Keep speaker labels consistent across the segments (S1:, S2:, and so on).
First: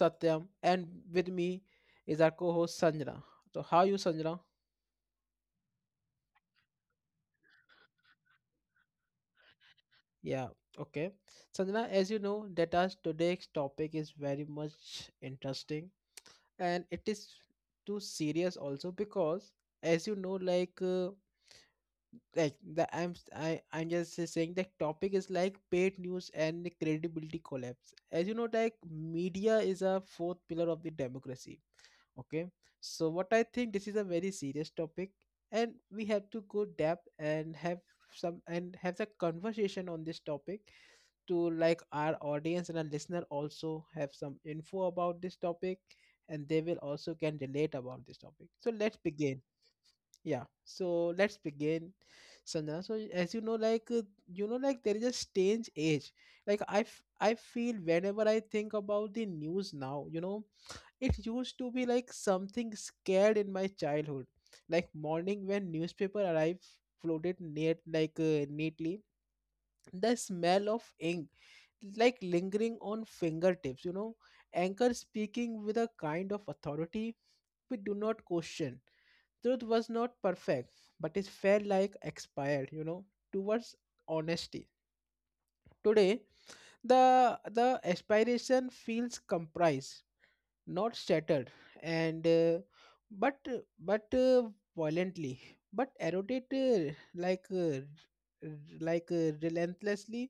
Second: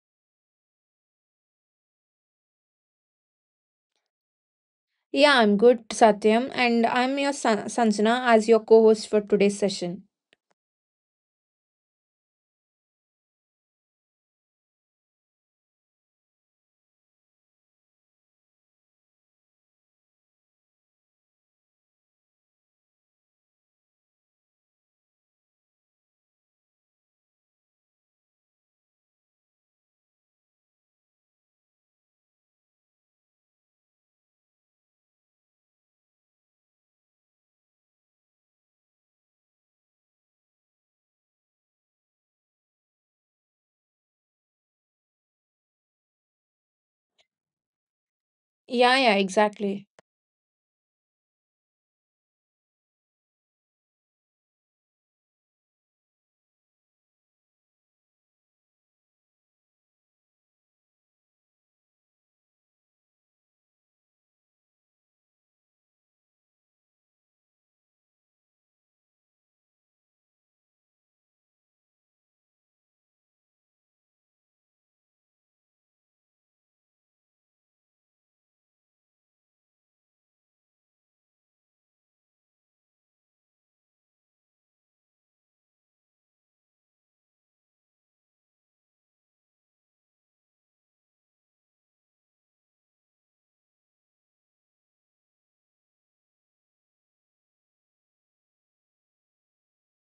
S1: Satyam and with me is our co-host Sanjana. So how you Sanjana?
S2: Yeah, I'm good, Satyam, and I'm your Sanjana as your co host for today's session.
S1: Yeah, okay. Sanjana, as you know that our today's topic is very much interesting and it is too serious also because as you know like the I'm s- I, I'm just saying the topic is like paid news and credibility collapse. As you know like media is a fourth pillar of the democracy. Okay, so what I think this is a very serious topic, and we have to go depth and have some and have the conversation on this topic to like our audience and our listener also have some info about this topic, and they will also can relate about this topic. So
S2: Yeah,
S1: let's
S2: yeah,
S1: begin.
S2: exactly.
S1: Yeah, so let's begin, Sanjana. So as you know, like there is a strange age. Like I feel whenever I think about the news now, you know, it used to be like something scared in my childhood. Like morning when newspaper arrived floated neat neatly, the smell of ink like lingering on fingertips, anchor speaking with a kind of authority we do not question. Truth was not perfect but it felt like expired, towards honesty. Today the aspiration feels comprised, not shattered, and but but violently, but eroded r- relentlessly.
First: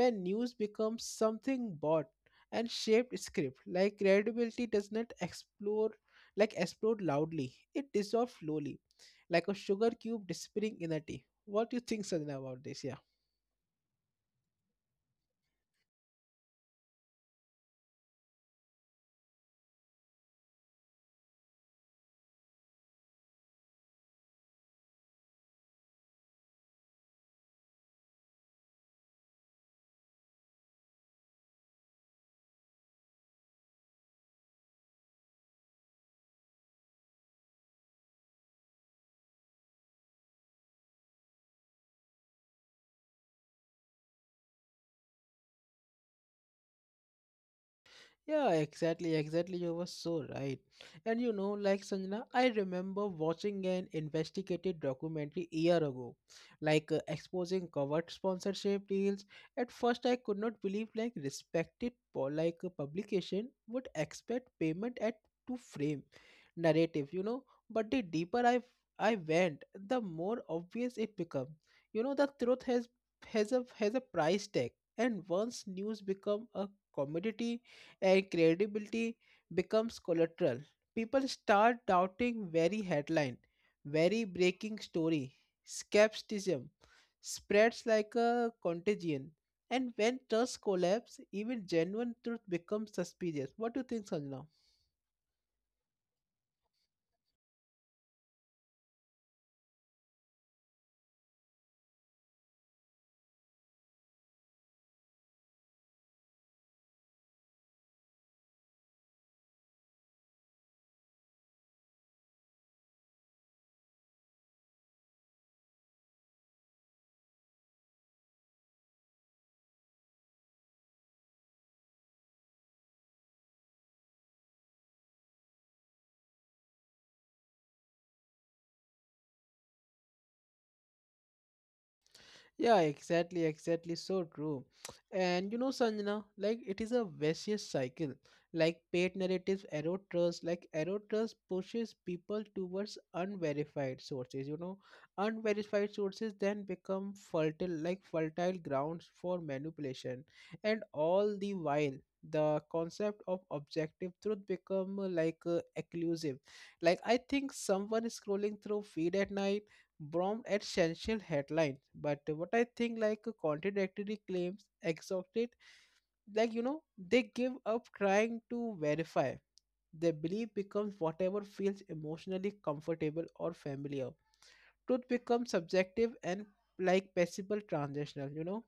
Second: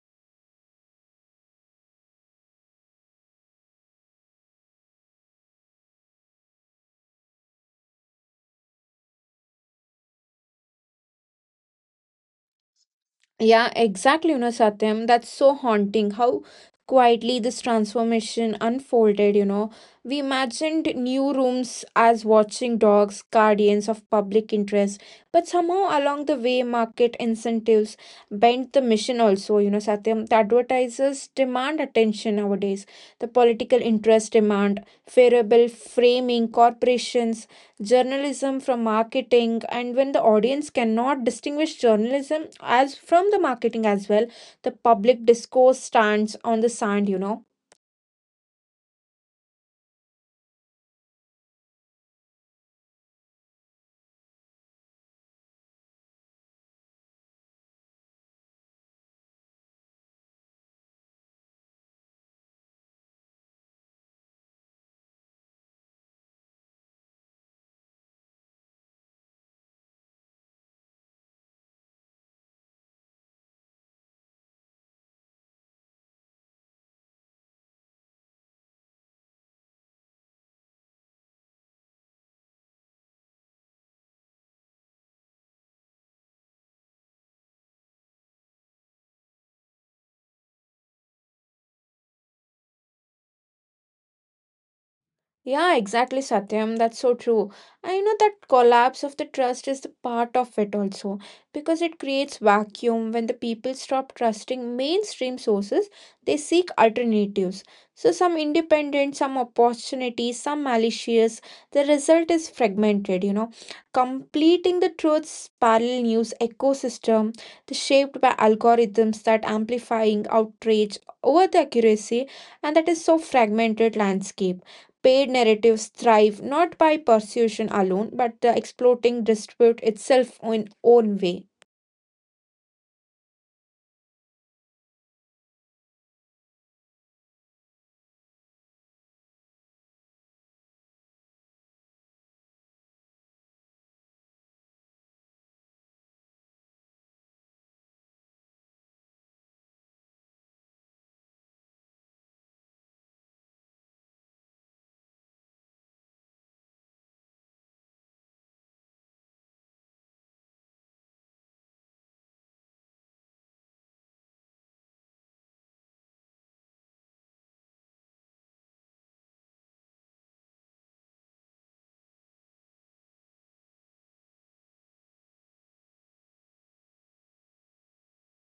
S1: When news becomes something bought and shaped script, like credibility does not explore, like explode loudly, it dissolves slowly, like a sugar cube disappearing in a tea. What do you think, Sanjana, about this? Yeah.
S2: Yeah, exactly, you know, Satyam. That's so haunting how quietly this transformation unfolded, you know. We imagined new rooms as watching dogs, guardians of public interest, but somehow along the way, market incentives bent the mission also, you know, Satyam. The advertisers demand attention nowadays, the political interests demand favorable framing, corporations journalism from marketing, and when the audience cannot distinguish journalism as from the marketing as well, the public discourse stands on the sand, you know.
S1: Yeah, exactly, exactly. You were so right. And you know, like Sanjana, I remember watching an investigative documentary a year ago, exposing covert sponsorship deals. At first, I could not believe like respected for like a publication would expect payment at to frame narrative, you know. But the deeper I went, the more obvious it became. You know, the truth has a price tag, and once news become a commodity and credibility becomes collateral. People start doubting very headline, very breaking story. Skepticism spreads like a contagion. And when trust collapses, even genuine truth becomes suspicious. What do you think, Sanjana?
S2: Yeah, exactly, Satyam. That's so true. I know that collapse of the trust is the part of it also, because it creates vacuum when the people stop trusting mainstream sources, they seek alternatives. So some independent, some opportunities, some malicious. The result is fragmented, you know, completing the truth's parallel news ecosystem, the shaped by algorithms that amplifying outrage over the accuracy, and that is so fragmented landscape. Paid narratives thrive not by persuasion alone, but exploiting dispute itself in own way.
S1: Yeah, exactly, exactly. So true. And you know, Sanjana, like it is a vicious cycle. Like paid narratives erode trust, like erode trust pushes people towards unverified sources, you know. Unverified sources then become fertile, like fertile grounds for manipulation. And all the while, the concept of objective truth become elusive. Like I think someone is scrolling through feed at night from essential headlines, but what I think like contradictory claims exhausted, like you know, they give up trying to verify. Their belief becomes whatever feels emotionally comfortable or familiar. Truth becomes subjective and like possible transitional, you know.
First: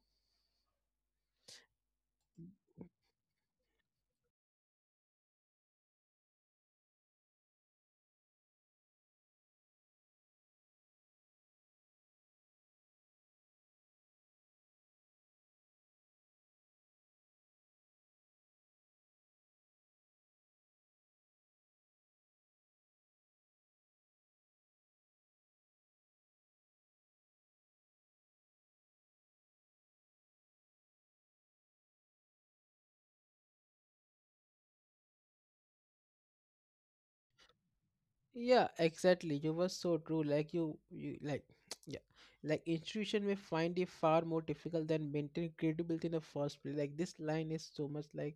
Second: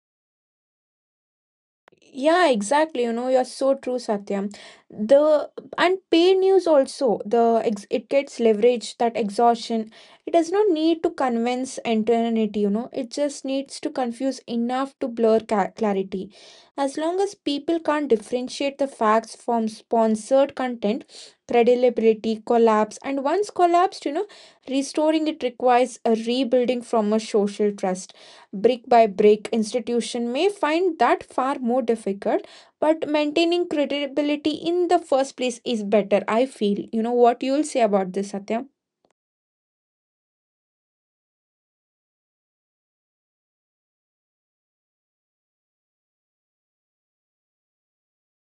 S2: Yeah, exactly. You know, you're so true, Satyam. The and paid news also, the ex it gets leverage, that exhaustion. It does not need to convince eternity, you know. It just needs to confuse enough to blur ca clarity. As long as people can't differentiate the facts from sponsored content, credibility collapse. And once collapsed, you know, restoring it requires a rebuilding from a social trust brick by brick, institution may find that far more difficult, but maintaining credibility in the first place is better, I feel, you know. What you'll say about this, Satyam?
S1: Yeah, exactly. You were so true. Like you like, yeah, like institution may find it far more difficult than maintaining credibility in the first place. Like this line is so much like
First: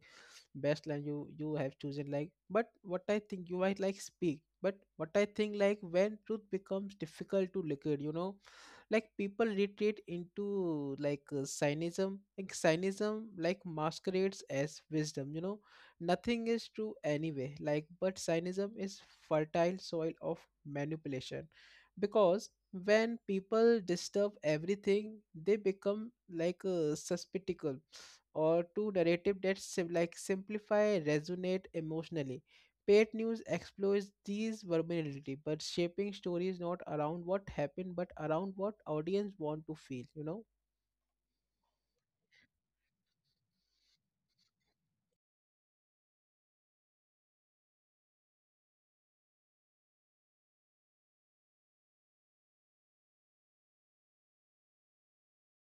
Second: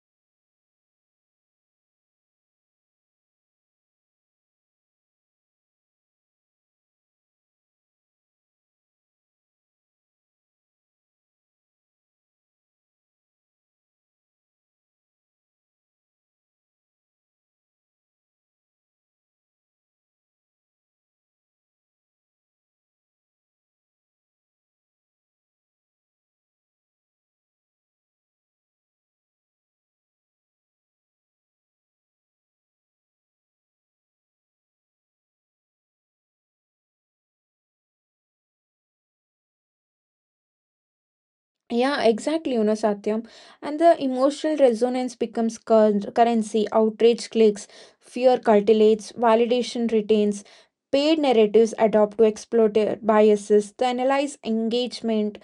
S1: best line you have chosen. Like, but what I think you might like speak. But what I think like when truth becomes difficult to liquid, you know, like people retreat into cynism, like cynism like masquerades as wisdom, you know, nothing is true anyway, like but cynism is fertile soil of manipulation, because when people disturb everything they become suspicious or two narrative that like simplify resonate emotionally. Paid news explores these vulnerability but shaping stories not around what happened but around what audience want to feel, you know.
S2: Yeah, exactly, you know, Satyam. And the emotional resonance becomes currency, outrage, clicks, fear cultivates validation retains. Paid narratives adopt to exploit biases to analyze engagement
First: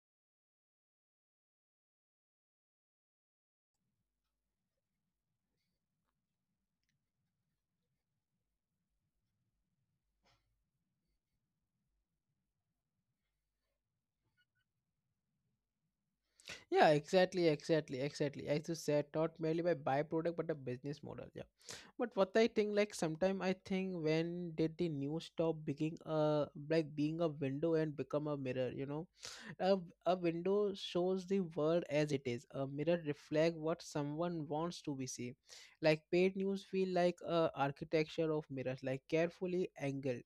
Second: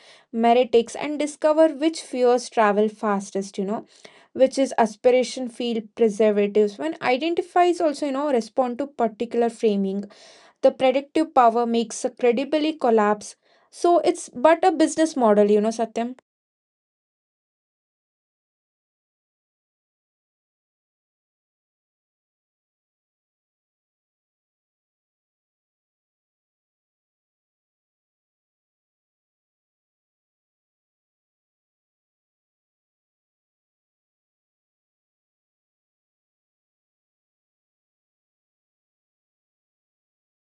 S2: meritics and discover which fears travel fastest, you know, which is aspiration field preservatives when identifies also, you know, respond to particular framing. The predictive power makes a credibly collapse. So it's but a business model, you know, Satyam.
S1: Yeah, exactly, exactly, exactly, as you said, not merely by byproduct but a business model. Yeah, but what I think like sometime I think, when did the news stop being a like being a window and become a mirror, you know? A, a window shows the world as it is. A mirror reflects what someone wants to be seen. Like paid news feel like a architecture of mirrors, like carefully angled,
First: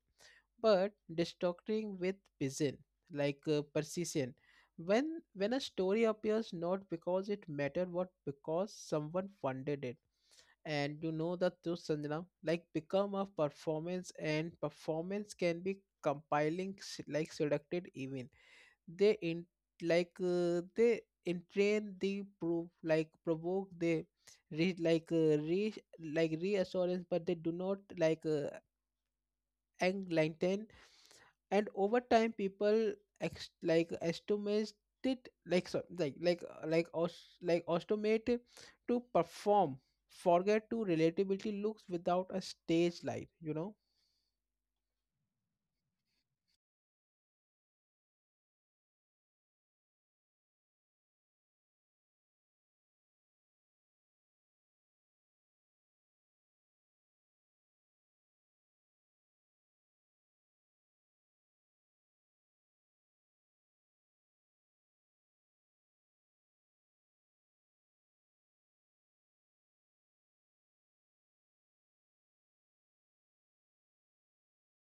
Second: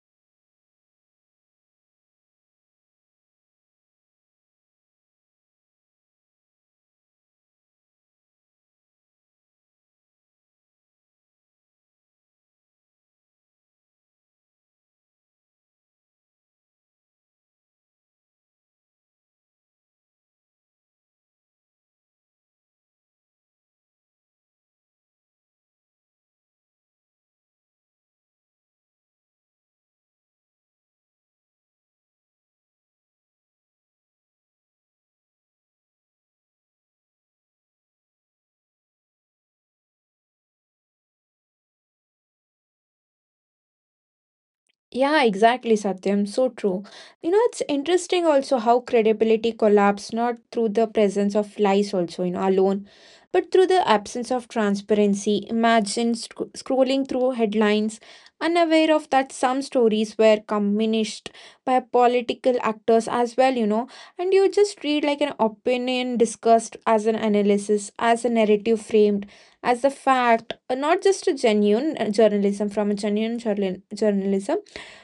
S1: but distorting with precision, precision. When a story appears not because it mattered, what because someone funded it. And you know the truth, Sanjana, like become a performance, and performance can be compiling like seductive even. They in they entrain the proof like provoke, they re like reassurance, but they do not enlighten. And over time people like estimate it like so like like automate to perform, forget to relatability looks without a stage light, you know.
S2: Yeah, exactly, Satyam. So true. You know, it's interesting also how credibility collapsed not through the presence of lies, also, you know, alone, but through the absence of transparency. Imagine scrolling through headlines, unaware of that some stories were communist by political actors as well, you know, and you just read like an opinion discussed as an analysis, as a narrative framed. As a fact, not just a genuine journalism from a genuine journalism,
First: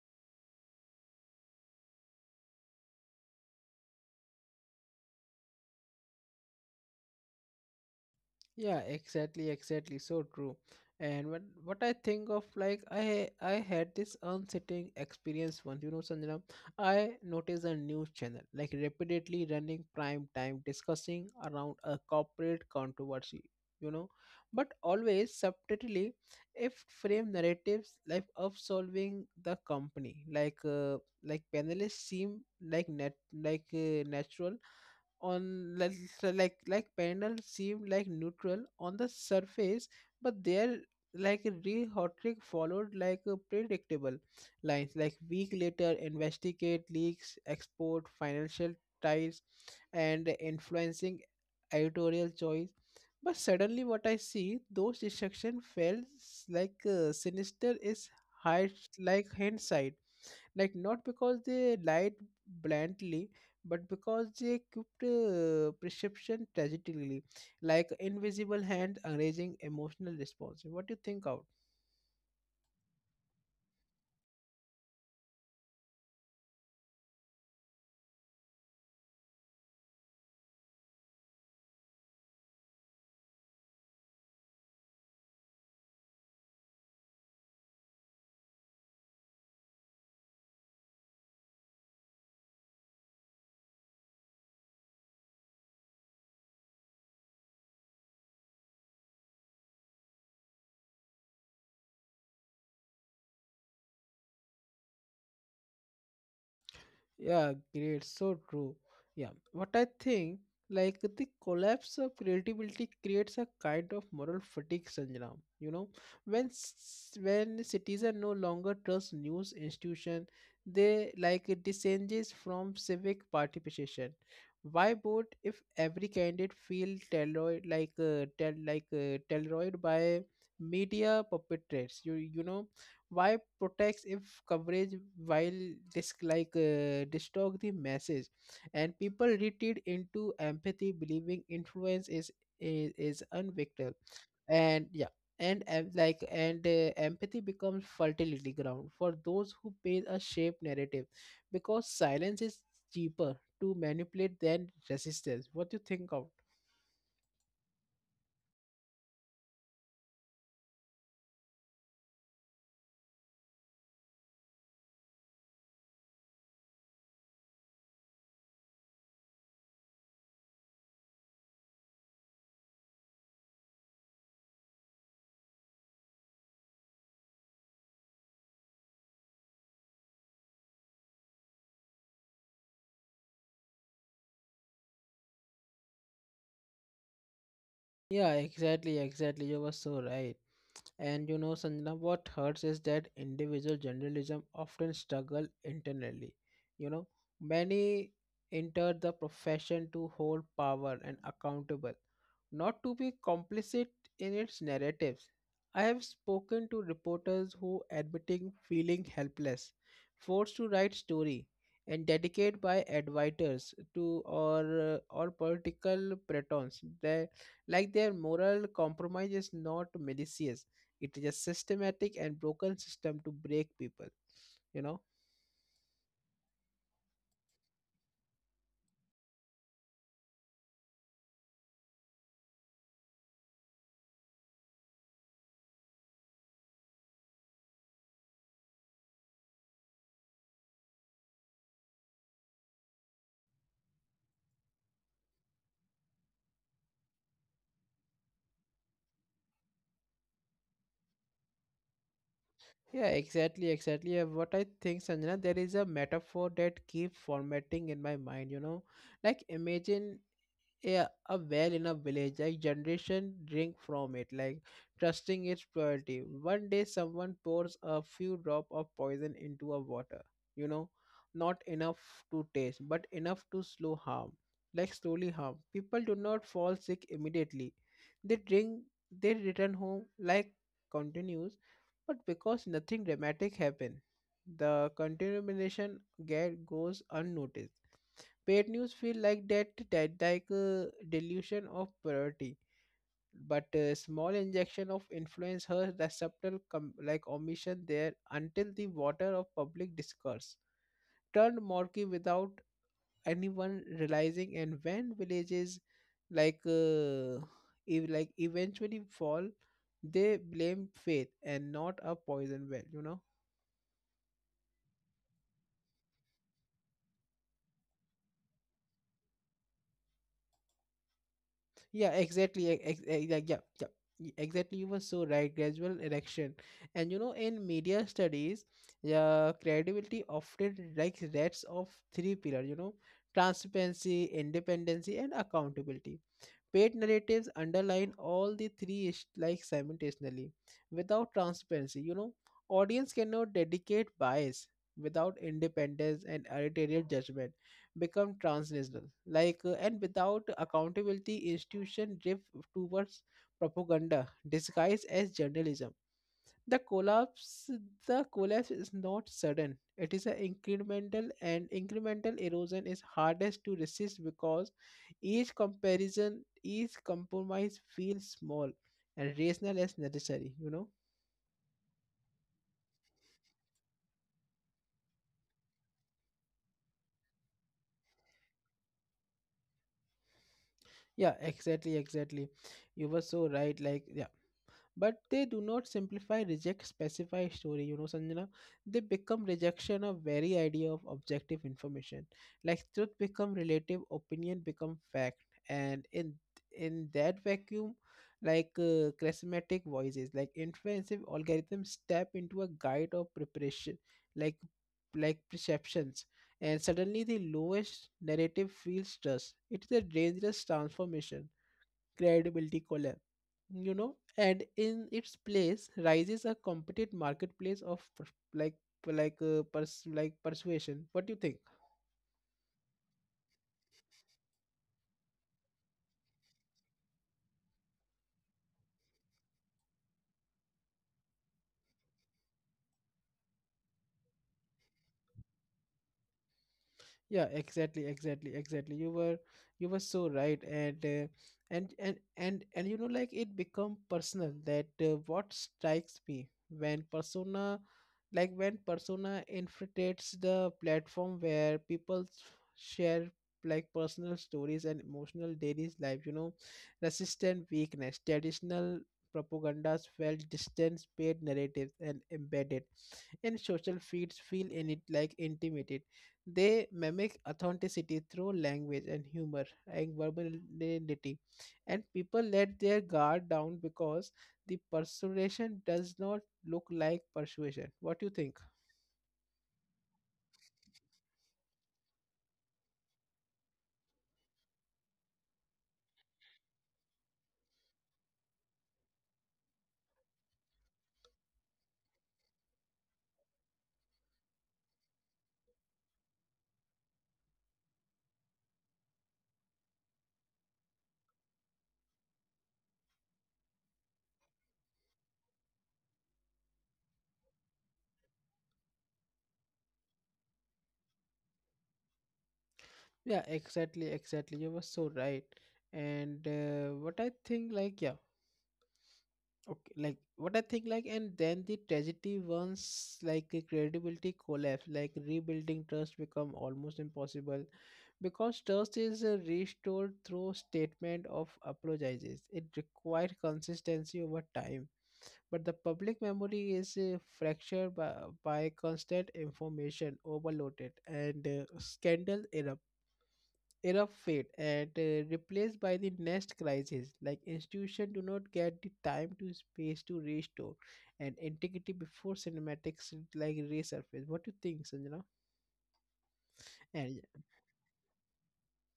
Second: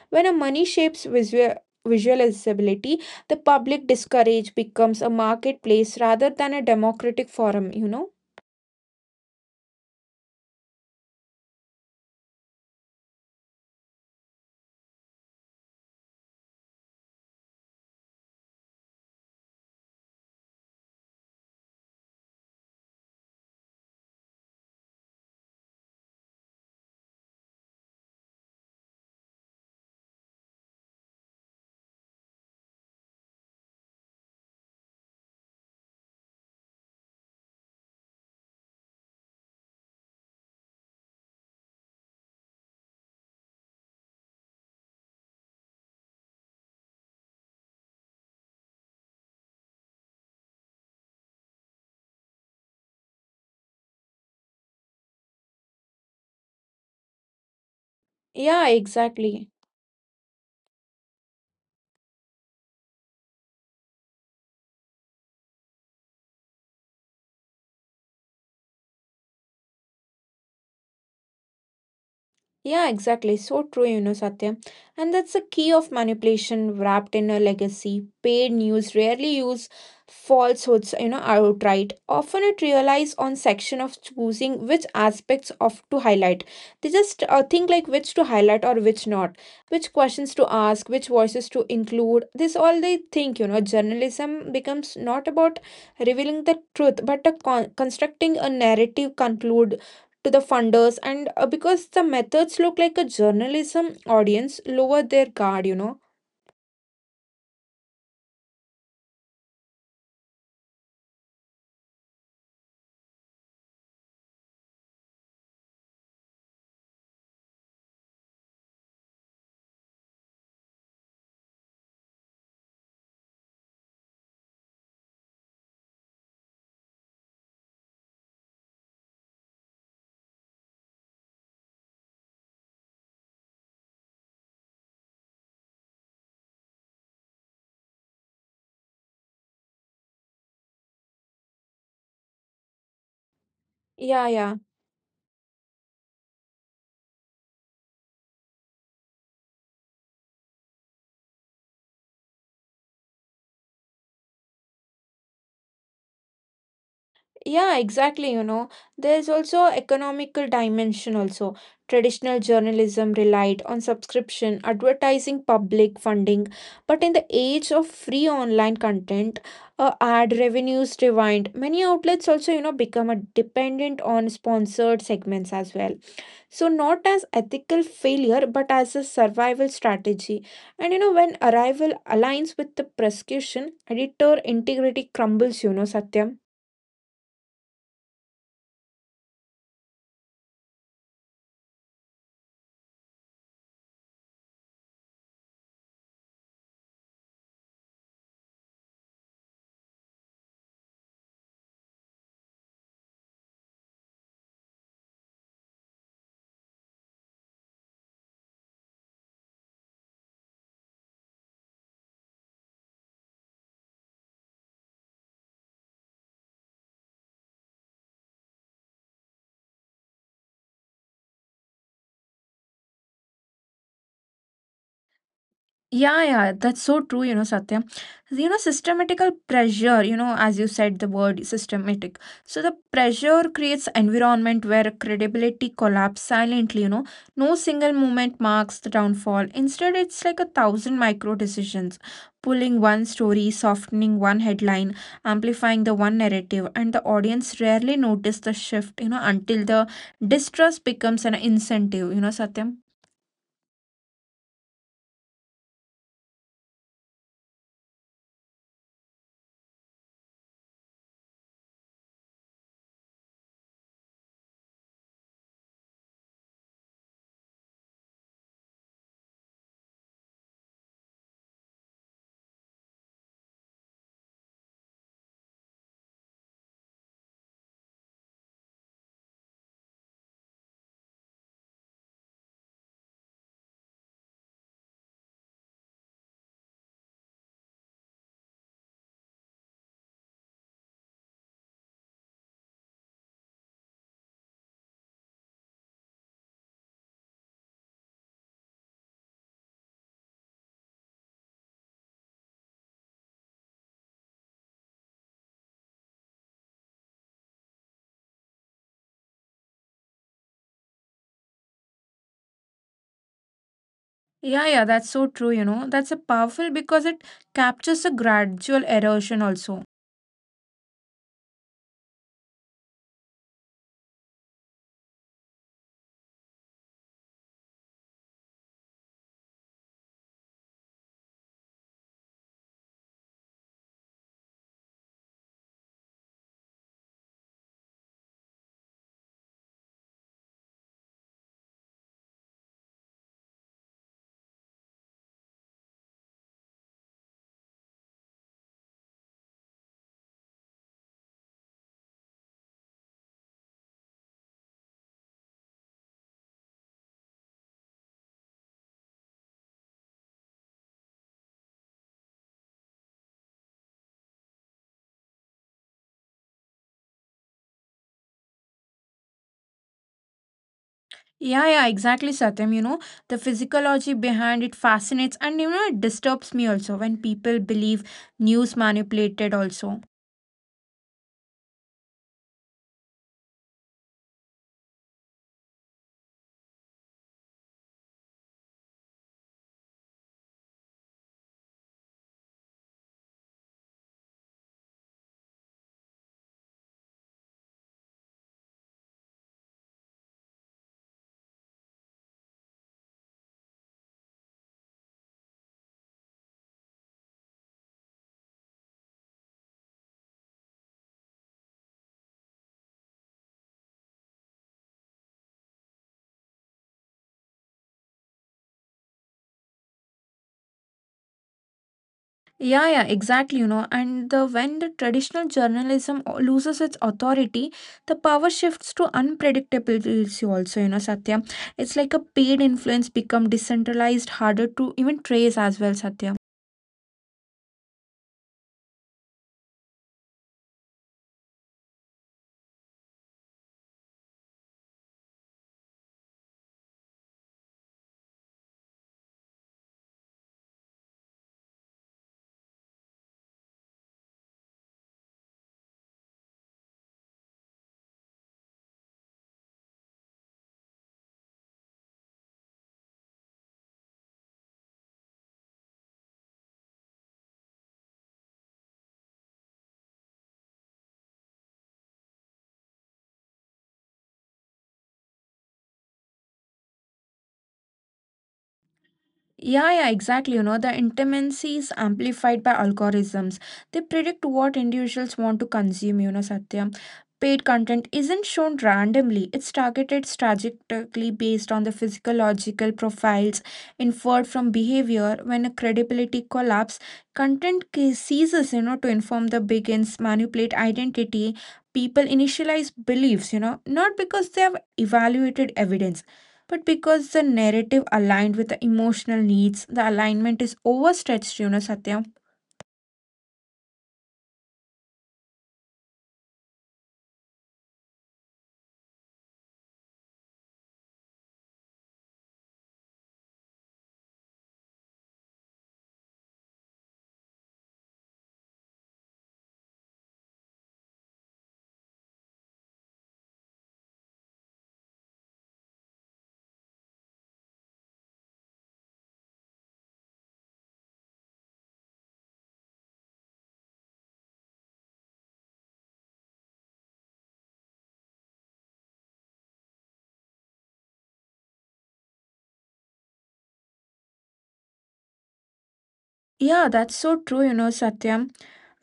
S2: when a money shapes visual visualizability, the public discourage becomes a marketplace rather than a democratic forum, you know?
S1: Yeah, exactly, exactly. So true. And when what I think of like I had this unsettling experience once, you know, Sanjana. I noticed a news channel like repeatedly running prime time discussing around a corporate controversy, you know, but always subtly if frame narratives like of solving the company, like panelists seem like net like natural on like so, like Pandal seemed like neutral on the surface, but their like re Hotrick followed like a predictable lines, like week later investigate leaks, export, financial ties and influencing editorial choice. But suddenly what I see those distractions felt sinister is
S2: Yeah,
S1: hide like
S2: exactly.
S1: hindsight, like not because they lied bluntly, but because they kept perception tragically, like invisible hand arranging emotional response. What do you think out?
S2: Yeah, exactly. So true, you know, Satya. And that's the key of manipulation wrapped in a legacy. Paid news rarely use falsehoods, you know, outright. Often it relies on section of choosing which aspects of to highlight. They just think like which to highlight or which not, which questions to ask, which voices to include. This all they think, you know. Journalism becomes not about revealing the truth, but a constructing a narrative conclude to the funders, and because the methods look like a journalism, audience lower their guard, you know.
S1: Yeah, great. So true. Yeah. What I think, like the collapse of creativity creates a kind of moral fatigue, Sanjana. You know, when citizens no longer trust news institution, they like it disengages from civic participation. Why vote if every candidate feel tailored like tell like tailored by media perpetrators? You know, why protects if coverage while this distort the message, and people retreat into empathy believing influence is unvictor
S2: Yeah,
S1: and yeah. And empathy becomes fertility ground for those who pay a shape narrative, because silence is cheaper to manipulate than resistance. What do you think of?
S2: yeah, exactly, you know. There's also economical dimension also. Traditional journalism relied on subscription advertising, public funding, but in the age of free online content, ad revenues rewind many outlets also, you know, become a dependent on sponsored segments as well. So, not as ethical failure, but as a survival strategy. And you know, when arrival aligns with the prescription, editor integrity crumbles, you know, Satyam.
S1: Yeah, exactly, exactly. You were so right. And you know, Sanjana, what hurts is that individual journalism often struggle internally. You know, many enter the profession to hold power and accountable, not to be complicit in its narratives. I have spoken to reporters who admitting feeling helpless, forced to write story, and dedicated by advisors to or political pretons. They like their moral compromise is not malicious. It is a systematic and broken system to break people, you know.
S2: Yeah, yeah, that's so true, you know, Satya. You know, systematical pressure, you know, as you said, the word systematic. So the pressure creates environment where credibility collapse silently, you know. No single moment marks the downfall. Instead, it's like a thousand micro decisions, pulling one story, softening one headline, amplifying the one narrative, and the audience rarely notice the shift, you know, until the distrust becomes an incentive, you know, Satya.
S1: Yeah, exactly, exactly. What I think, Sanjana, there is a metaphor that keep formatting in my mind, you know. Like imagine a well in a village, a generation drink from it like trusting its purity. One day someone pours a few drop of poison into a water, you know, not enough to taste but enough to slow harm, like slowly harm. People do not fall sick immediately. They drink, they return home like continues, but because nothing dramatic happened, the contamination get goes unnoticed. Paid news feel like that like a dilution of priority, but a small injection of influence hurts the subtle like omission there, until the water of public discourse turned murky without anyone realizing. And when villages like uh, like eventually fall, they blame faith and not a poison well, you know.
S2: Yeah, yeah, that's so true, you know. That's a powerful because it captures a gradual erosion also.
S1: Yes. Yeah, exactly. Yeah, yeah, yeah. Exactly, you were so right. Gradual erection, and you know, in media studies, yeah, credibility often like rests of three pillars. You know, transparency, independency, and accountability. Paid narratives underline all the three like simultaneously. Without transparency, you know, audience cannot dedicate bias. Without independence and editorial judgment become transnational and without accountability institution drift towards propaganda disguised as journalism. The collapse the collapse is not sudden, it is an incremental, and incremental erosion is hardest to resist because each comparison, each compromise feels small and rational as necessary, you know?
S2: Yeah, yeah, exactly, Satyam. You know, the physiology behind it fascinates, and you know it disturbs me also when people believe news manipulated also.
S1: Yeah, exactly, exactly. You were so right. Like, yeah, but they do not simplify reject specify story, you know, Sanjana. They become rejection of very idea of objective information, like truth become relative, opinion become fact. And in that vacuum charismatic voices like influensive algorithms step into a guide of preparation, like like perceptions, and suddenly the lowest narrative feels trust. It is a dangerous transformation. Credibility collapse, you know, and in its place rises a competitive marketplace of like persuasion. What do you think?
S2: Yeah, yeah, exactly, you know. And the when the traditional journalism loses its authority, the power shifts to unpredictability also, you know, Satyam. It's like a paid influence become decentralized, harder to even trace as well, Satyam.
S1: Yeah, exactly, exactly, exactly. You were so right, and and you know, like it become personal. That what strikes me when persona, like when persona infiltrates the platform where people share like personal stories and emotional daily life. You know, resistant weakness, traditional propagandas felt distant, paid narratives, and embedded and social feeds feel in it like intimated. They mimic authenticity through language and humor and verbality, and people let their guard down because the persuasion does not look like persuasion. What do you think?
S2: Yeah, yeah, exactly. You know, the intimacy is amplified by algorithms. They predict what individuals want to consume, you know, Satya. Paid content isn't shown randomly, it's targeted strategically based on the physiological profiles inferred from behavior. When a credibility collapse, content ceases, you know, to inform the begins, manipulate identity. People initialize beliefs, you know, not because they have evaluated evidence but because the narrative aligned with the emotional needs, the alignment is overstretched, you know, Satya.
S1: Yeah, exactly, exactly. You were so right. And what I think, like, yeah, okay, like what I think, like, and then the tragedy once, like, the credibility collapse, like rebuilding trust become almost impossible because trust is restored through statement of apologies, it requires consistency over time, but the public memory is fractured by constant information overloaded, and scandal erupt fade and replaced by the next crisis, like institution do not get the time to space to restore and integrity before cinematics like resurface. What do you think, Sanjana?
S2: Yeah, that's
S1: And
S2: so
S1: yeah.
S2: true, you know, Satyam.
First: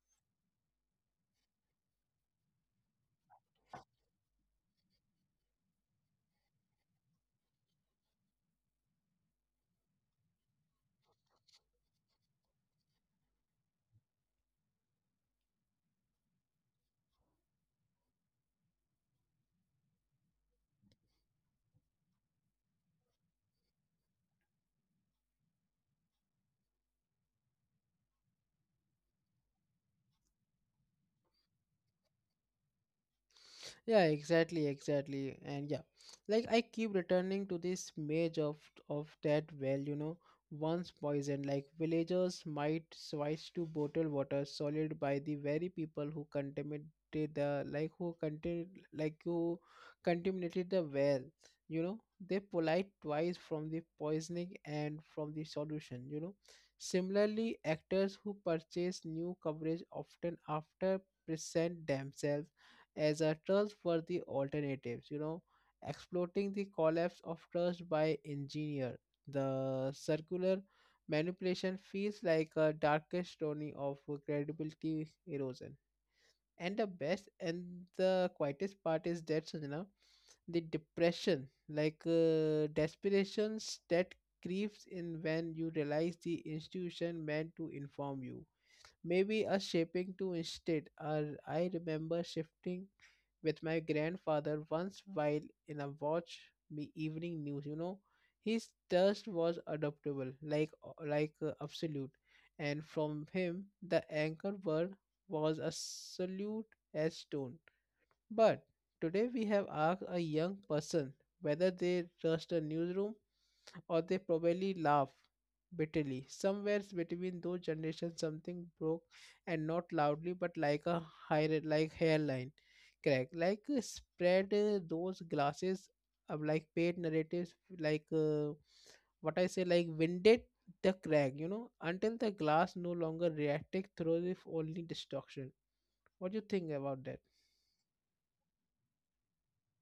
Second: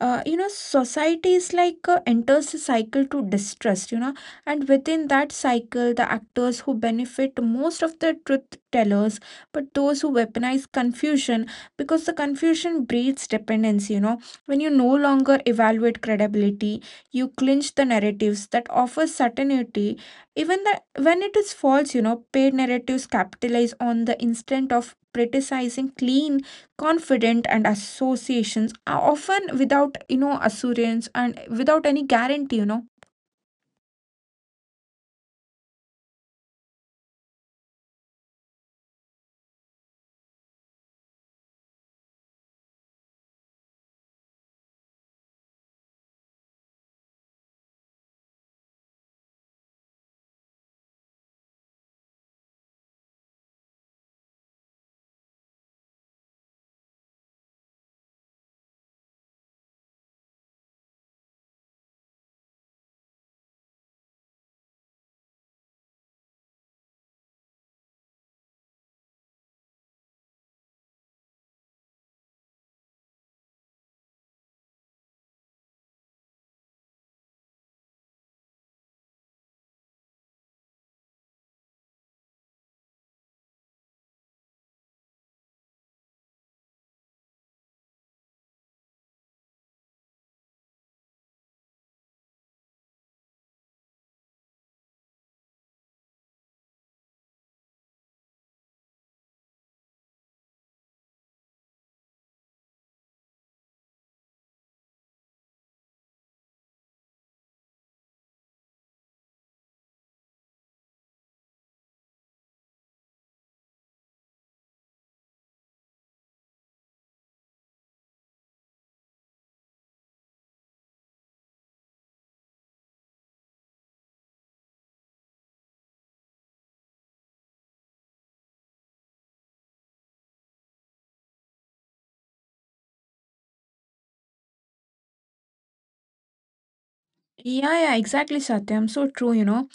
S2: You know, society is like enters a cycle to distrust, you know, and within that cycle, the actors who benefit most of the truth tellers, but those who weaponize confusion because the confusion breeds dependency, you know. When you no longer evaluate credibility, you clinch the narratives that offer certainty, even that when it is false, you know. Paid narratives capitalize on the instant of criticizing clean, confident, and associations are often without, you know, assurance and without any guarantee, you know.
S1: Yeah, exactly, exactly, and yeah, like I keep returning to this image of that well, you know, once poisoned, like villagers might switch to bottled water solid by the very people who contaminated the like who contain like who contaminated the well, you know, they polite twice from the poisoning and from the solution, you know. Similarly, actors who purchase new coverage often after present themselves as a trust for the alternatives, you know, exploiting the collapse of trust by engineer. The circular manipulation feels like a darkest story of credibility erosion. And the best and the quietest part is that, Sanjana, the depression, like desperations that creeps in when you realize the institution meant to inform you. Maybe a shaping to instead, or I remember shifting with my grandfather once while in a watch me evening news, you know, his thirst was adaptable like absolute, and from him the anchor word was a salute as stone, but today we have asked a young person whether they trust a newsroom or they probably laugh bitterly. Somewhere between those generations, something broke, and not loudly, but like a hairline crack, like spread those glasses of like paid narratives, like what I say, like winded the crack, you know, until the glass no longer reacted through if only destruction. What do you think about that?
S2: Yeah, yeah, exactly, Satyam. So true, you know.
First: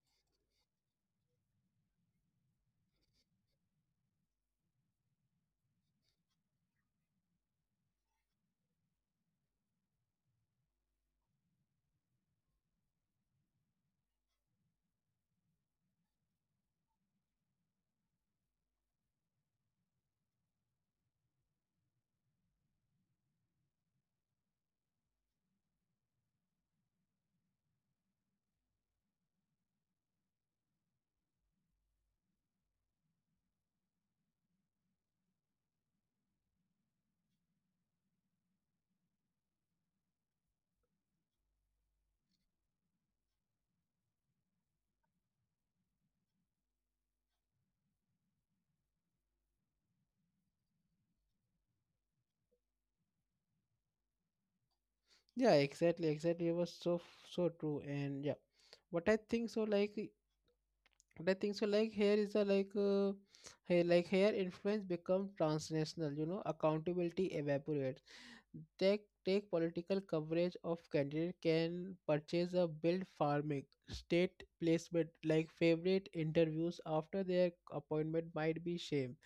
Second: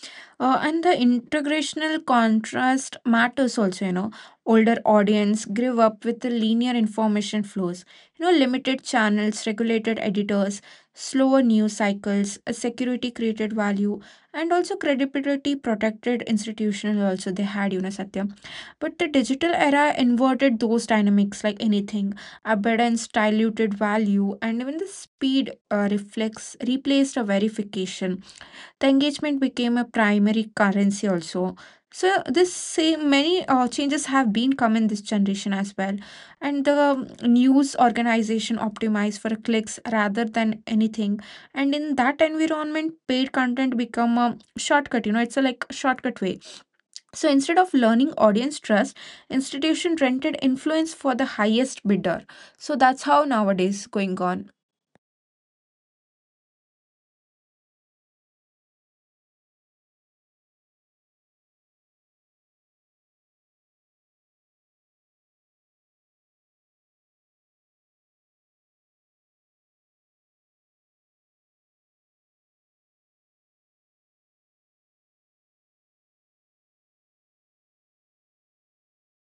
S2: And the integrational contrast matters also, you know. Older audience grew up with the linear information flows, you know, limited channels, regulated editors, slower news cycles. A security created value, and also credibility protected institutional also they had, you know, Satyam. But the digital era inverted those dynamics like anything. Abundance diluted value, and even the speed reflex replaced a verification. The engagement became a primary currency also. So this same many changes have been come in this generation as well, and the news organization optimized for clicks rather than anything. And in that environment, paid content become a shortcut. You know, it's a like shortcut way, so instead of learning audience trust, institution rented influence for the highest bidder. So that's how nowadays going on.
S1: Yeah, exactly, exactly. It was so true, and yeah, what I think so like. And I think so. Like here is a like, hey, like here influence become transnational. You know, accountability evaporates. Take political coverage of candidate can purchase a build farming state placement, like favorite interviews after their appointment might be shame,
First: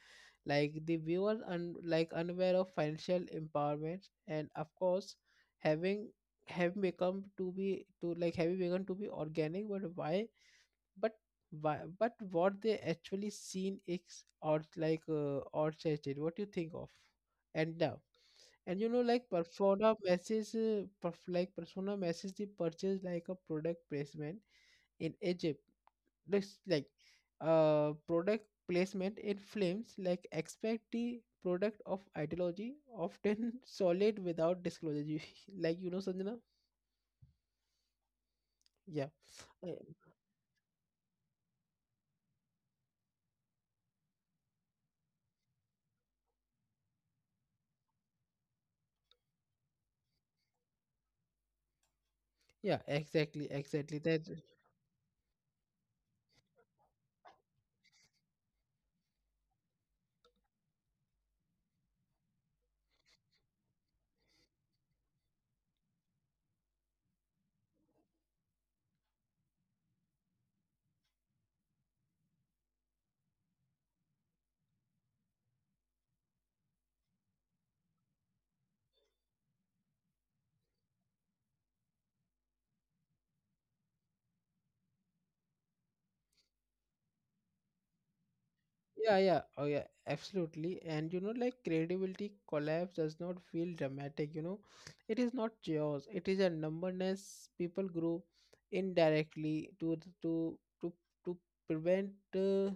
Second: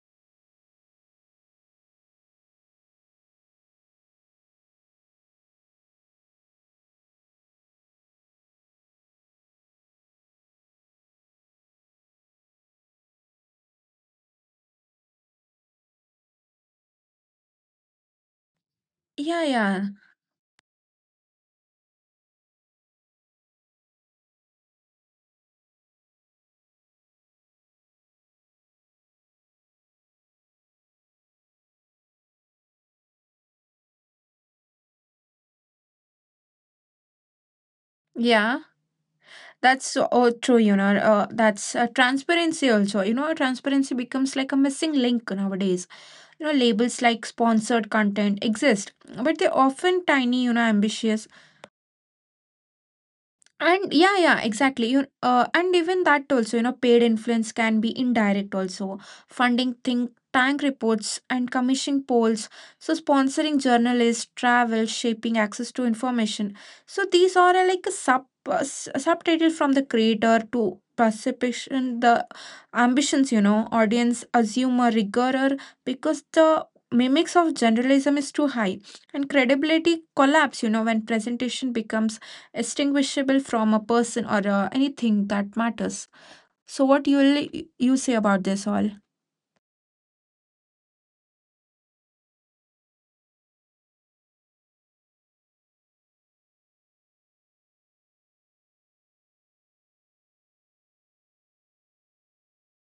S1: like the viewers unaware of financial empowerment, and of course having have become to be to like have begun to be organic, but why, but why, but what they actually seen is or like or tested what you think of. And now, and you know, like
S2: Yeah, yeah,
S1: persona message persona message, they purchase like a product placement in Egypt looks like product placement in films, like expect the product of ideology often solid without disclosure you, like you know, Sanjana.
S2: yeah.
S1: Yeah, uh,
S2: That's so oh, true, you know. That's transparency also. You know, transparency becomes like a missing link nowadays. You know, labels like sponsored content exist, but they're often tiny, you know, ambitious.
S1: yeah, exactly,
S2: And
S1: exactly
S2: yeah,
S1: that.
S2: yeah, exactly. You and even that also, you know, paid influence can be indirect also. Funding think tank reports and commissioning polls, so sponsoring journalists, travel, shaping access to information. So these are like a subtitle from the creator to perception, the ambitions. You know, audience assume a rigor because the mimics of generalism is too high, and credibility collapse, you know, when presentation becomes distinguishable from a person or anything that matters. So, what you say about this all?
S1: Yeah, yeah. Oh, yeah, absolutely. And you know, like credibility collapse does not feel dramatic, you know. It is not chaos. It is a numberness people grow indirectly to prevent, uh,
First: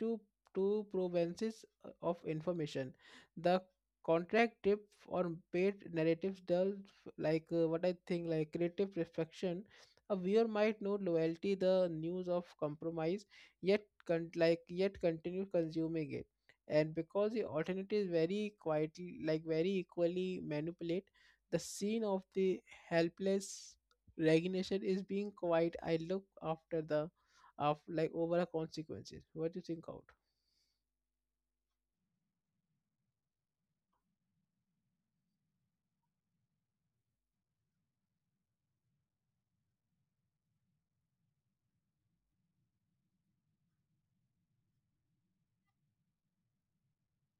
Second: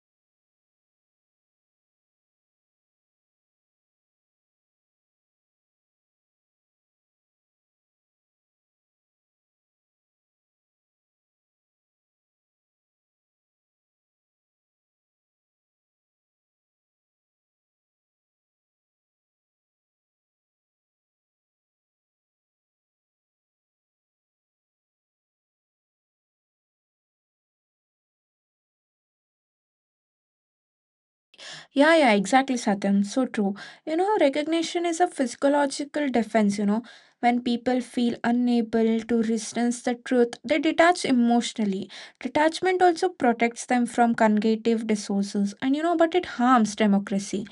S1: to to provenances of information. The contract tip or paid narratives dull like what I think like creative reflection. A viewer might know loyalty, the news of compromise, yet continue consuming it, and because the alternatives very quietly like very equally manipulate the scene of the helpless resignation is being quite I look after the of like overall consequences. What do you think out?
S2: Yeah, yeah, exactly, Satyam. So true. You know, recognition is a physiological defense, you know. When people feel unable to resist the truth, they detach emotionally. Detachment also protects them from cognitive dissonance, and you know, but it harms democracy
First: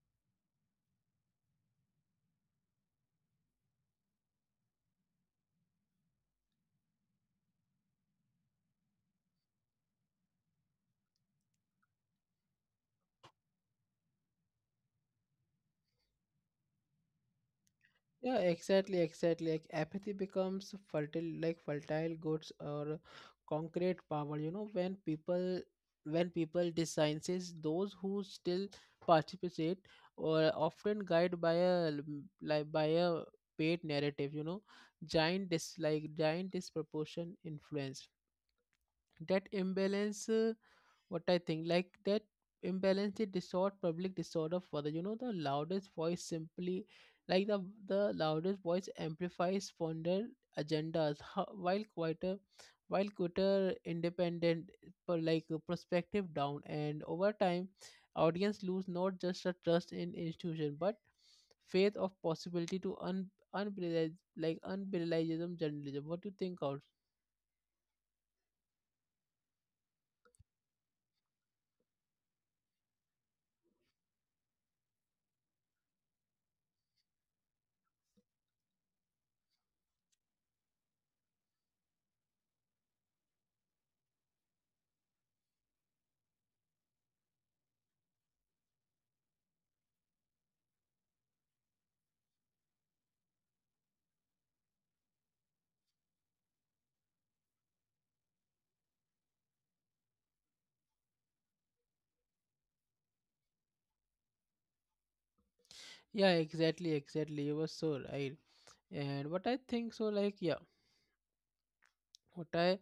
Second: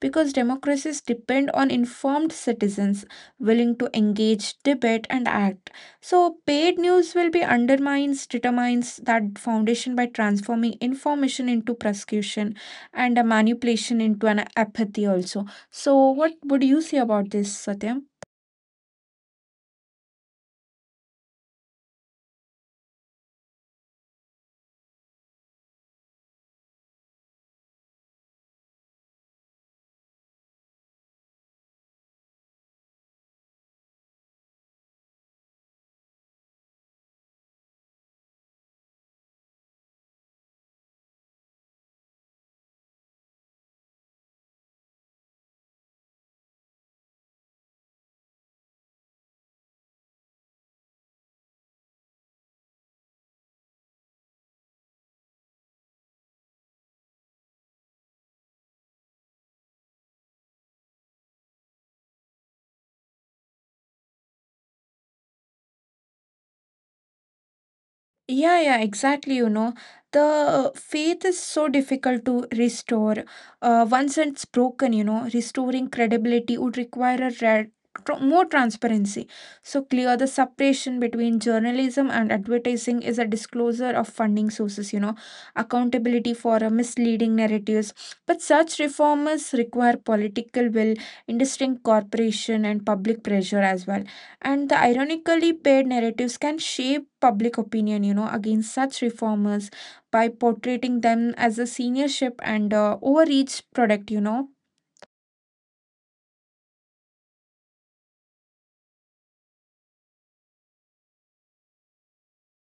S2: because democracies depend on informed citizens willing to engage, debate, and act. So, paid news will be undermines, determines that foundation by transforming information into prosecution and a manipulation into an apathy also. So, what would you say about this, Satya?
S1: Yeah, exactly, exactly. Like apathy becomes fertile, like fertile goods or concrete power. You know, when people designs those who still participate or often guided by a l- like by a paid narrative. You know, giant dis like giant disproportion influence, that imbalance what I think like that imbalance, it distort public disorder further, you know, the loudest voice simply, like the loudest voice amplifies fonder agendas, while quieter independent perspective down, and over time audience lose not just a trust in institution but faith of possibility to un unbelievable like unbelievable journalism. What do you think out?
S2: Yeah, yeah, exactly. You know, the faith is so difficult to restore. Once it's broken, you know, restoring credibility would require a more transparency. So, clear the separation between journalism and advertising is a disclosure of funding sources, you know, accountability for misleading narratives. But such reformers require political will, indistinct corporation, and public pressure as well. And the ironically paid narratives can shape public opinion, you know, against such reformers by portraying them as a seniorship and overreach product, you know.
S1: Yeah, exactly, exactly. You were so right. And what I think so like, yeah, what I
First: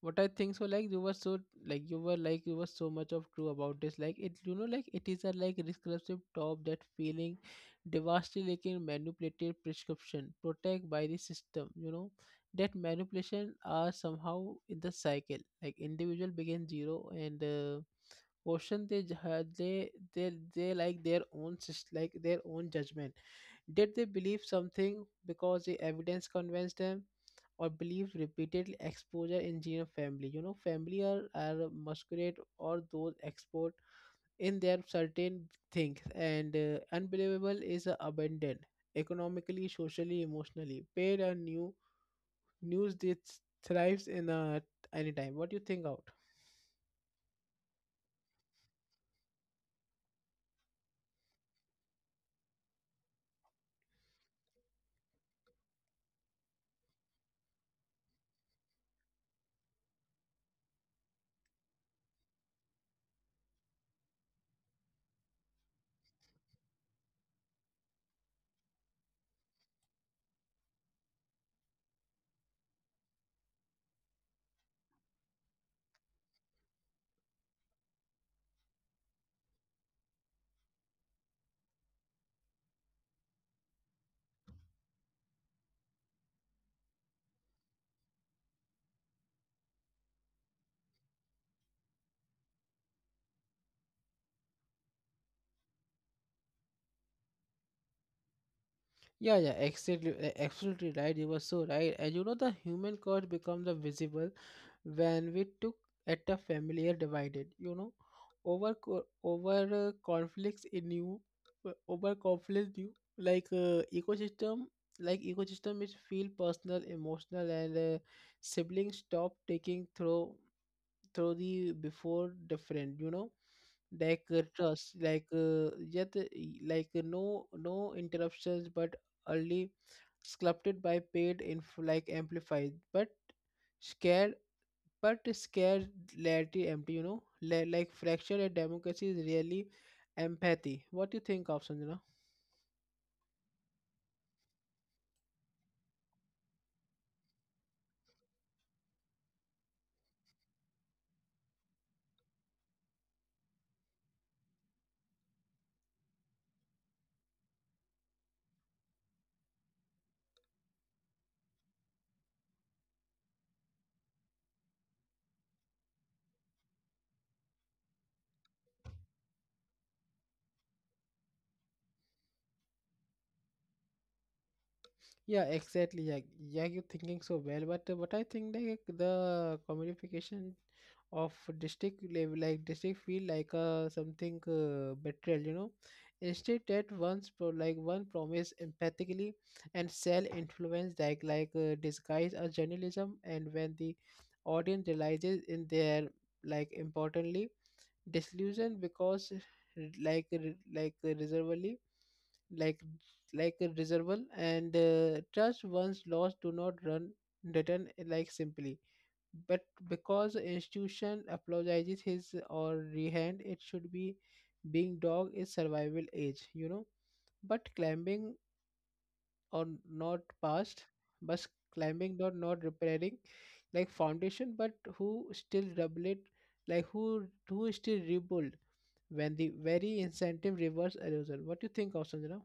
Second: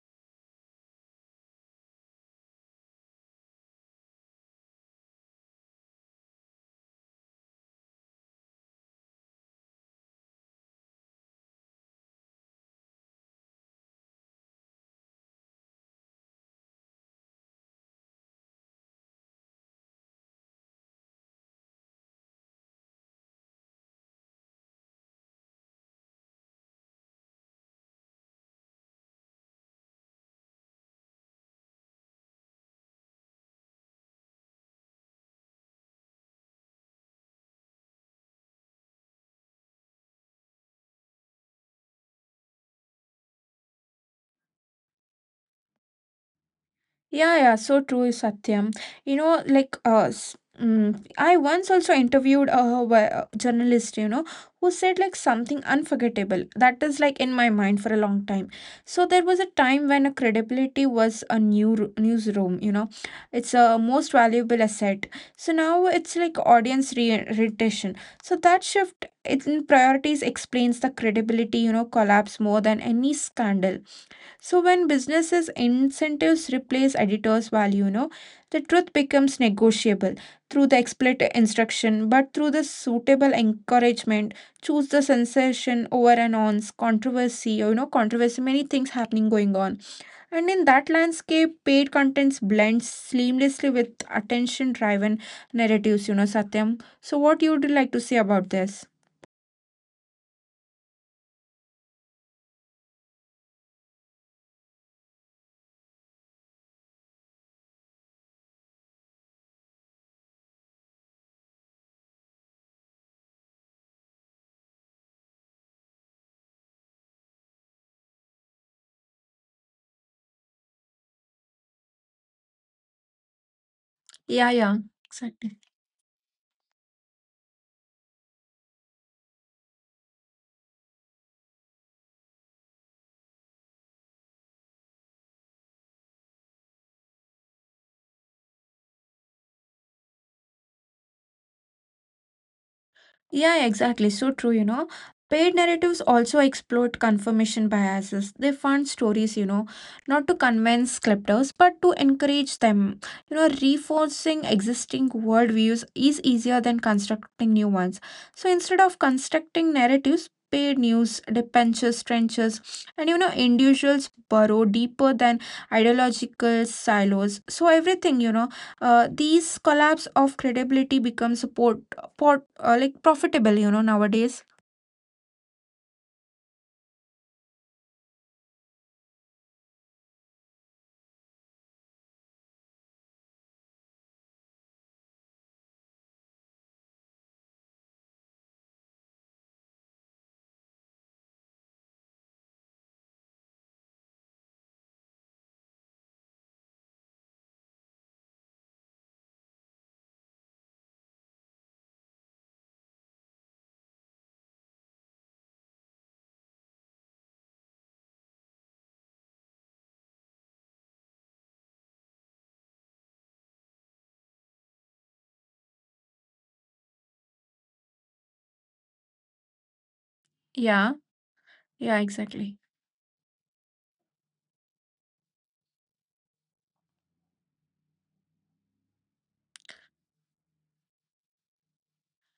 S1: what I think so like, you were so like, you were so much of true about this. Like it, you know, like it is a like recursive top that feeling devastating manipulated prescription protect by the system, you know. That manipulation are somehow in the cycle. Like individual begin zero and question, they ju- had they like their own judgment, did they believe something because the evidence convinced them, or believe repeated exposure in gene family? You know, family are masquerade or those export in their certain things, and unbelievable is abandoned economically, socially, emotionally. Paid and new news that thrives in a any time. What do you think out?
S2: Yeah, yeah, so true, Satyam. You know, like I once also interviewed a journalist, you know, who said like something unforgettable that is like in my mind for a long time. So there was a time when a credibility was a newsroom, you know, it's a most valuable asset. So now it's like audience retention. So that shift in priorities explains the credibility, you know, collapse more than any scandal. So when businesses incentives replace editors' value, you know, the truth becomes negotiable through the explicit instruction, but through the suitable encouragement, choose the sensation over and ons, controversy, you know, controversy, many things happening going on. And in that landscape, paid contents blends seamlessly with attention driven narratives, you know, Satyam. So what you would like to say about this?
S1: Yeah, yeah, exactly, absolutely right. You were so right. And you know, the human cost becomes a visible when we took at a familiar divided. You know, over co- over uh, conflicts in you, over conflicts you, like ecosystem is feel personal, emotional, and siblings stop taking through the before different, you know, like
S2: Yeah, yeah,
S1: trust like
S2: exactly.
S1: yet like no no interruptions but only sculpted by paid inf like amplified but scared, but scared laity empty, you know. Fracture a democracy is really empathy. What do you think of, Sanjana?
S2: Yeah, exactly. So true, you know. Paid narratives also exploit confirmation biases. They fund stories, you know, not to convince scripters, but to encourage them. You know, reinforcing existing worldviews is easier than constructing new ones. So instead of constructing narratives, paid news, dependents, trenches, and you know, individuals burrow deeper than ideological silos. So everything, you know, these collapse of credibility becomes support pot, like profitable, you know, nowadays.
S1: Yeah, exactly, yeah, yeah, you're thinking so well, but what I think like the commodification of district feel like something betrayal, you know, instead that once one promise empathically and sell influence like disguise as journalism, and when the audience realizes in their like importantly disillusion because like re- like reservedly like like a reservoir, and trust once lost do not run return like simply, but because institution apologizes his or rehand it should be being dog is survival age, you know, but climbing or not past,
S2: Yeah,
S1: but
S2: yeah,
S1: climbing or not
S2: exactly.
S1: repairing like foundation, but who still double it, like who still rebuild when the very incentive reverse erosion. What do you think of, Sanjana?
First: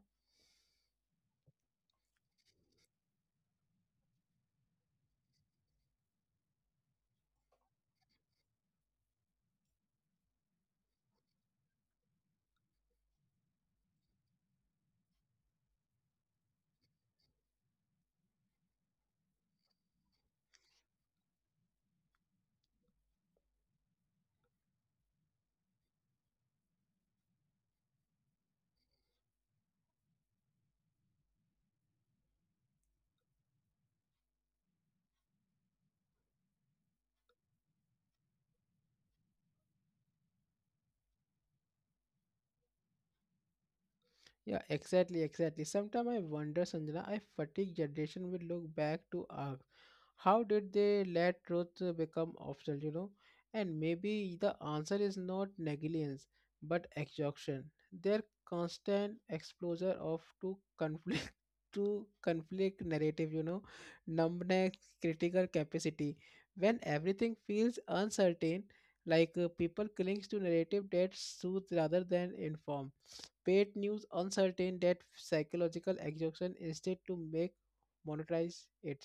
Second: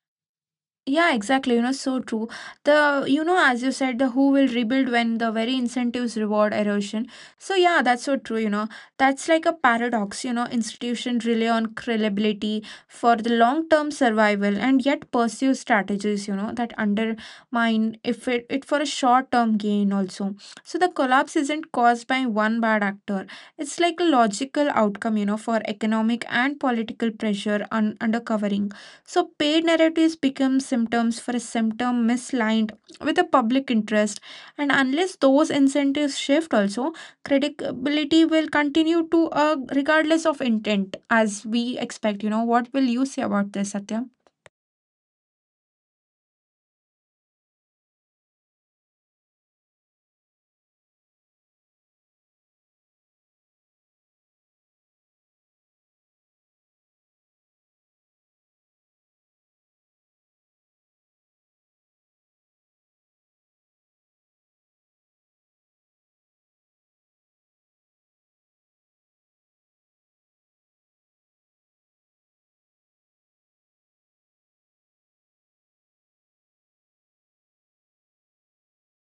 S2: Yeah, exactly. You know, so true. The, you know, as you said, the who will rebuild when the very incentives reward erosion. So, yeah, that's so true. You know, that's like a paradox. You know, institutions rely on credibility for the long term survival and yet pursue strategies, you know, that undermine if it, it for a short term gain also. So, the collapse isn't caused by one bad actor, it's like a logical outcome, you know, for economic and political pressure undercovering. So paid narratives become symptoms for a symptom misaligned with the public interest, and unless those incentives shift, also credibility will continue to regardless of intent, as we expect. You know, what will you say about this, Satya?
S1: Yeah, exactly, exactly. Sometimes I wonder, Sanjana, if fatigue generation will look back to ask, how did they let truth become optional, you know? And maybe the answer is not negligence, but exhaustion. Their constant exposure of to conflict, to conflict narrative, you know, numbness, critical capacity. When everything feels uncertain, like people clings to narrative that soothes rather than inform. Paid news uncertain that psychological exhaustion instead to make monetize it.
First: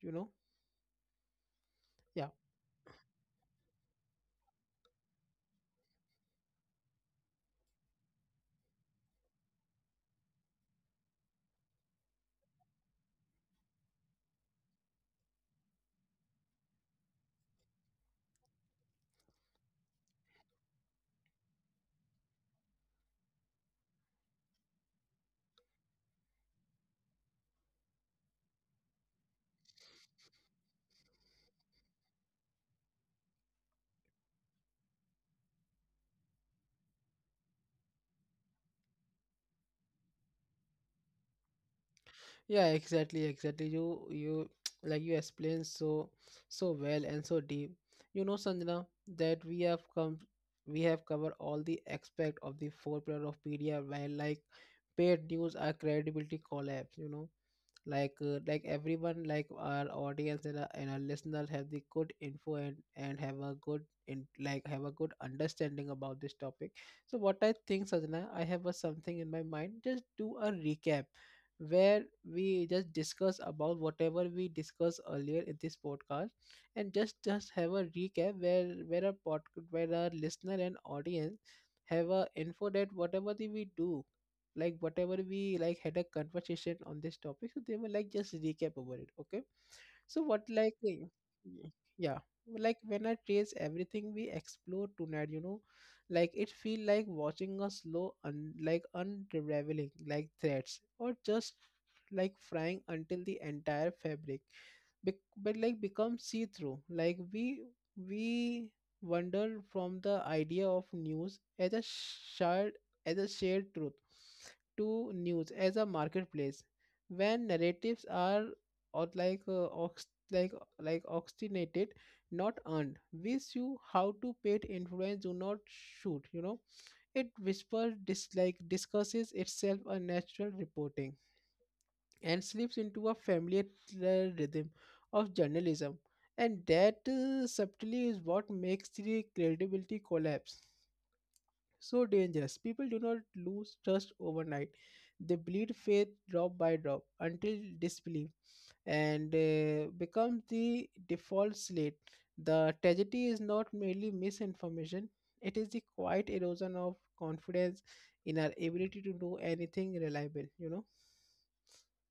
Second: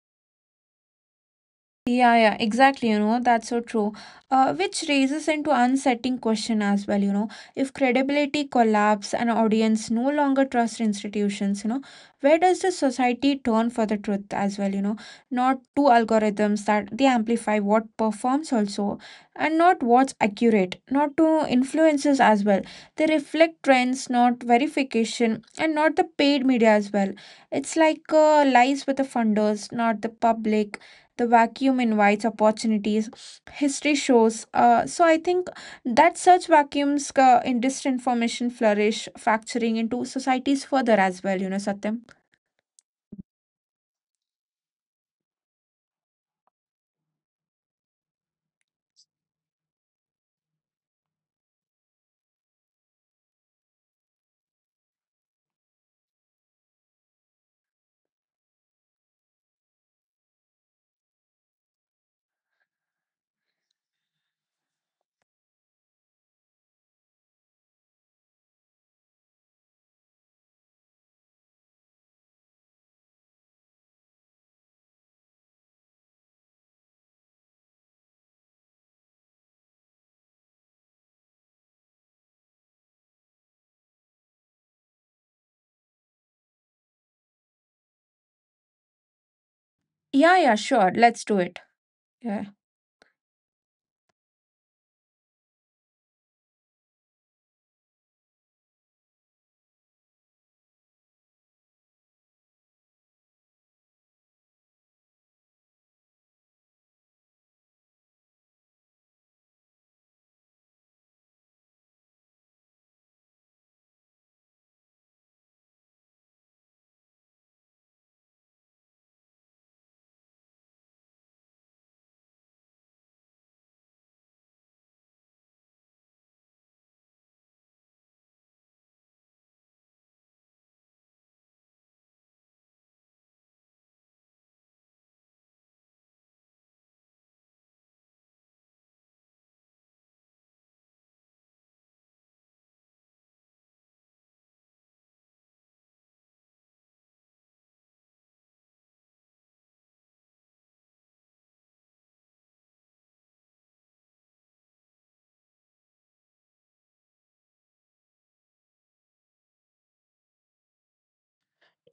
S1: You know?
S2: Yeah,
S1: Yeah.
S2: yeah, exactly. You know, that's so true. Which raises into unsettling question as well, you know, if credibility collapse and audience no longer trust institutions, you know, where does the society turn for the truth as well, you know, not to algorithms that they amplify what performs also and not what's accurate, not to influencers as well. They reflect trends, not verification, and not the paid media as well. It's like lies with the funders, not the public. The vacuum invites opportunities. History shows so I think that such vacuums in disinformation flourish, fracturing into societies further as well, you know, Satyam.
S1: Yeah, exactly, exactly. You like you explained so so well and so deep. You know, Sanjana, that we have come, we have covered all the aspect of the four pillar of media where like paid news are credibility collapse, you know, like everyone, like our audience and our listener have the good info and have a good in like have a good understanding about this topic. So what I think, Sajana, I have a something in my mind, just do a recap where we just discuss about whatever we discussed earlier in this podcast, and just have a recap where our pod, where our listener and audience have a info that whatever the we do, like whatever we like had a conversation on this topic, so they were like just recap over it. Okay, so what
S2: Yeah, yeah,
S1: like
S2: sure, let's do it.
S1: y- yeah,
S2: Yeah.
S1: like when I trace everything we explore tonight, you know, like it feel like watching a slow unraveling like threads or just like frying until the entire fabric bec become see through. Like we wander from the idea of news as a shared truth to news as a marketplace when narratives are or like like obstinated not earned. We see how to paid influence do not shoot, you know, it whispers, discusses itself a natural reporting and slips into a familiar rhythm of journalism. And that subtly is what makes the credibility collapse so dangerous. People do not lose trust overnight, they bleed faith drop by drop until disbelief and becomes the default slate. The tragedy is not merely misinformation, it is the quiet erosion of confidence in our ability to do anything reliable, you know.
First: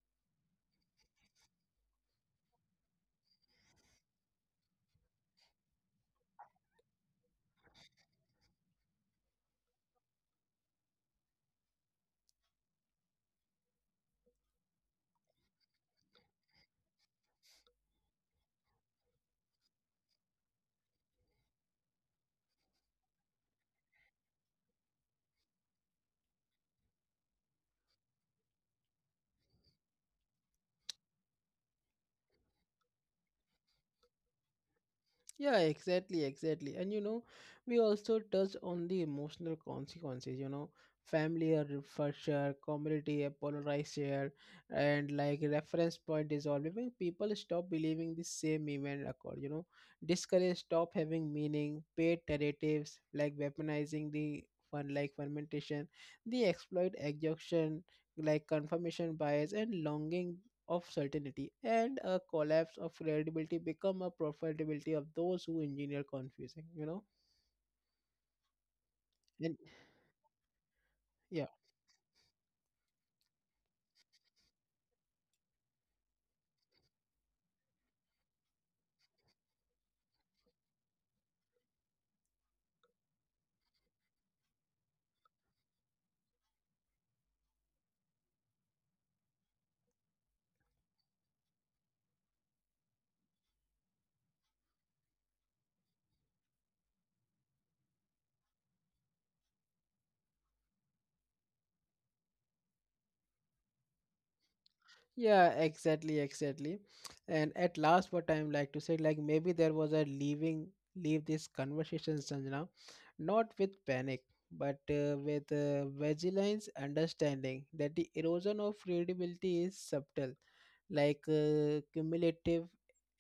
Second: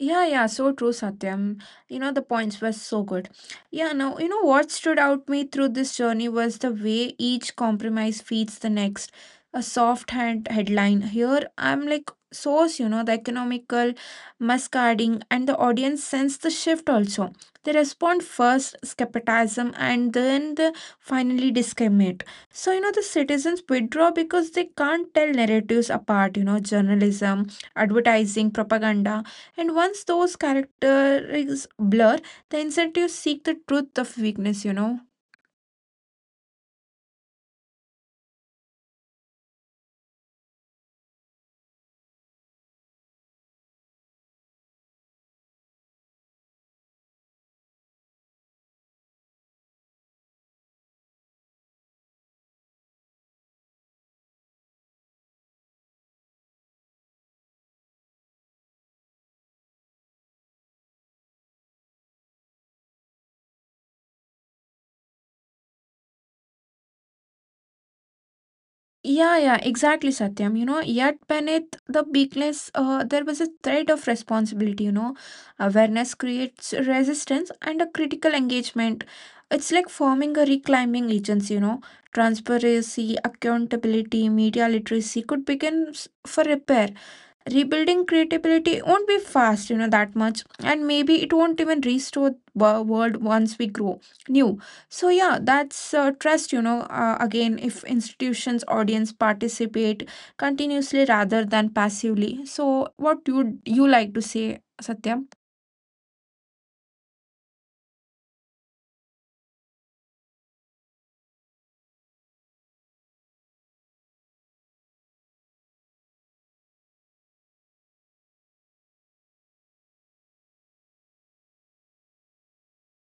S2: Yeah, yeah, so true, Satyam. You know, the points were so good. Yeah, now, you know what stood out me through this journey was the way each compromise feeds the next. A soft hand headline here. I'm like source, you know, the economical muscarding, and the audience sense the shift also. They respond first skepticism and then the finally discriminate. So, you know, the citizens withdraw because they can't tell narratives apart, you know, journalism, advertising, propaganda, and once those characteristics blur, the incentives seek the truth of weakness, you know.
S1: Yeah, exactly, exactly. And you know, we also touch on the emotional consequences, you know, family or for sure, community, a polarized share, and like reference point is always when people stop believing the same event occurred, you know, discourage stop having meaning, paid narratives like weaponizing the one like fermentation, the exploit exhaustion, like confirmation bias and longing of certainty, and a collapse of credibility become a profitability of those who engineer confusing, you know,
S2: Yeah,
S1: and
S2: yeah, exactly, Satyam. You know, yet
S1: yeah.
S2: beneath the weakness, there was a thread of responsibility, you know. Awareness creates resistance and a critical engagement. It's like forming a reclaiming agency, you know. Transparency, accountability, media literacy could begin for repair. Rebuilding creativity won't be fast, you know, that much, and maybe it won't even restore the world once we grow new. So yeah, that's trust, you know, again, if institutions audience participate continuously rather than passively. So what would you like to say, Satya?
S1: Yeah, exactly, exactly. And at last, what I'm like to say, like maybe there was a leaving, leave this conversation, Sanjana, not with panic, but with vigilance, understanding that the erosion of credibility is subtle, like cumulative,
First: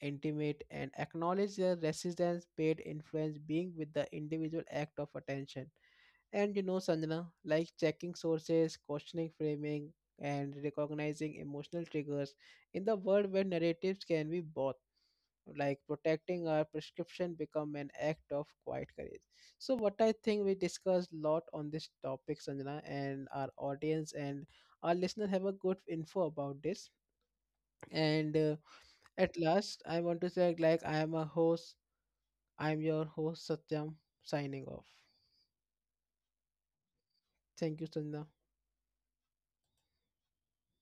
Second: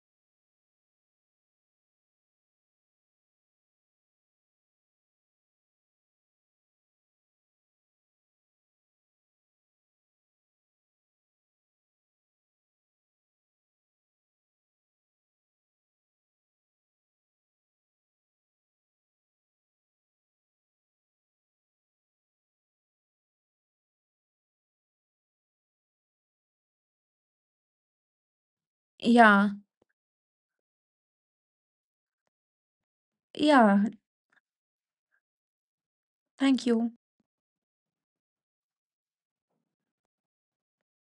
S1: intimate, and acknowledge the resistance, paid influence being with the individual act of attention. And you know, Sanjana, like checking sources, questioning framing, and recognizing emotional triggers in the world where narratives can be bought, like protecting our prescription become an act of quiet courage. So what I think, we discussed a lot on this topic, Sanjana, and our audience and our listener have a good info about this. And at
S2: Yeah,
S1: last, I want to say like I am a host. I'm your host,
S2: yeah,
S1: Satyam, signing off.
S2: thank you.
S1: Thank you, Sanjana.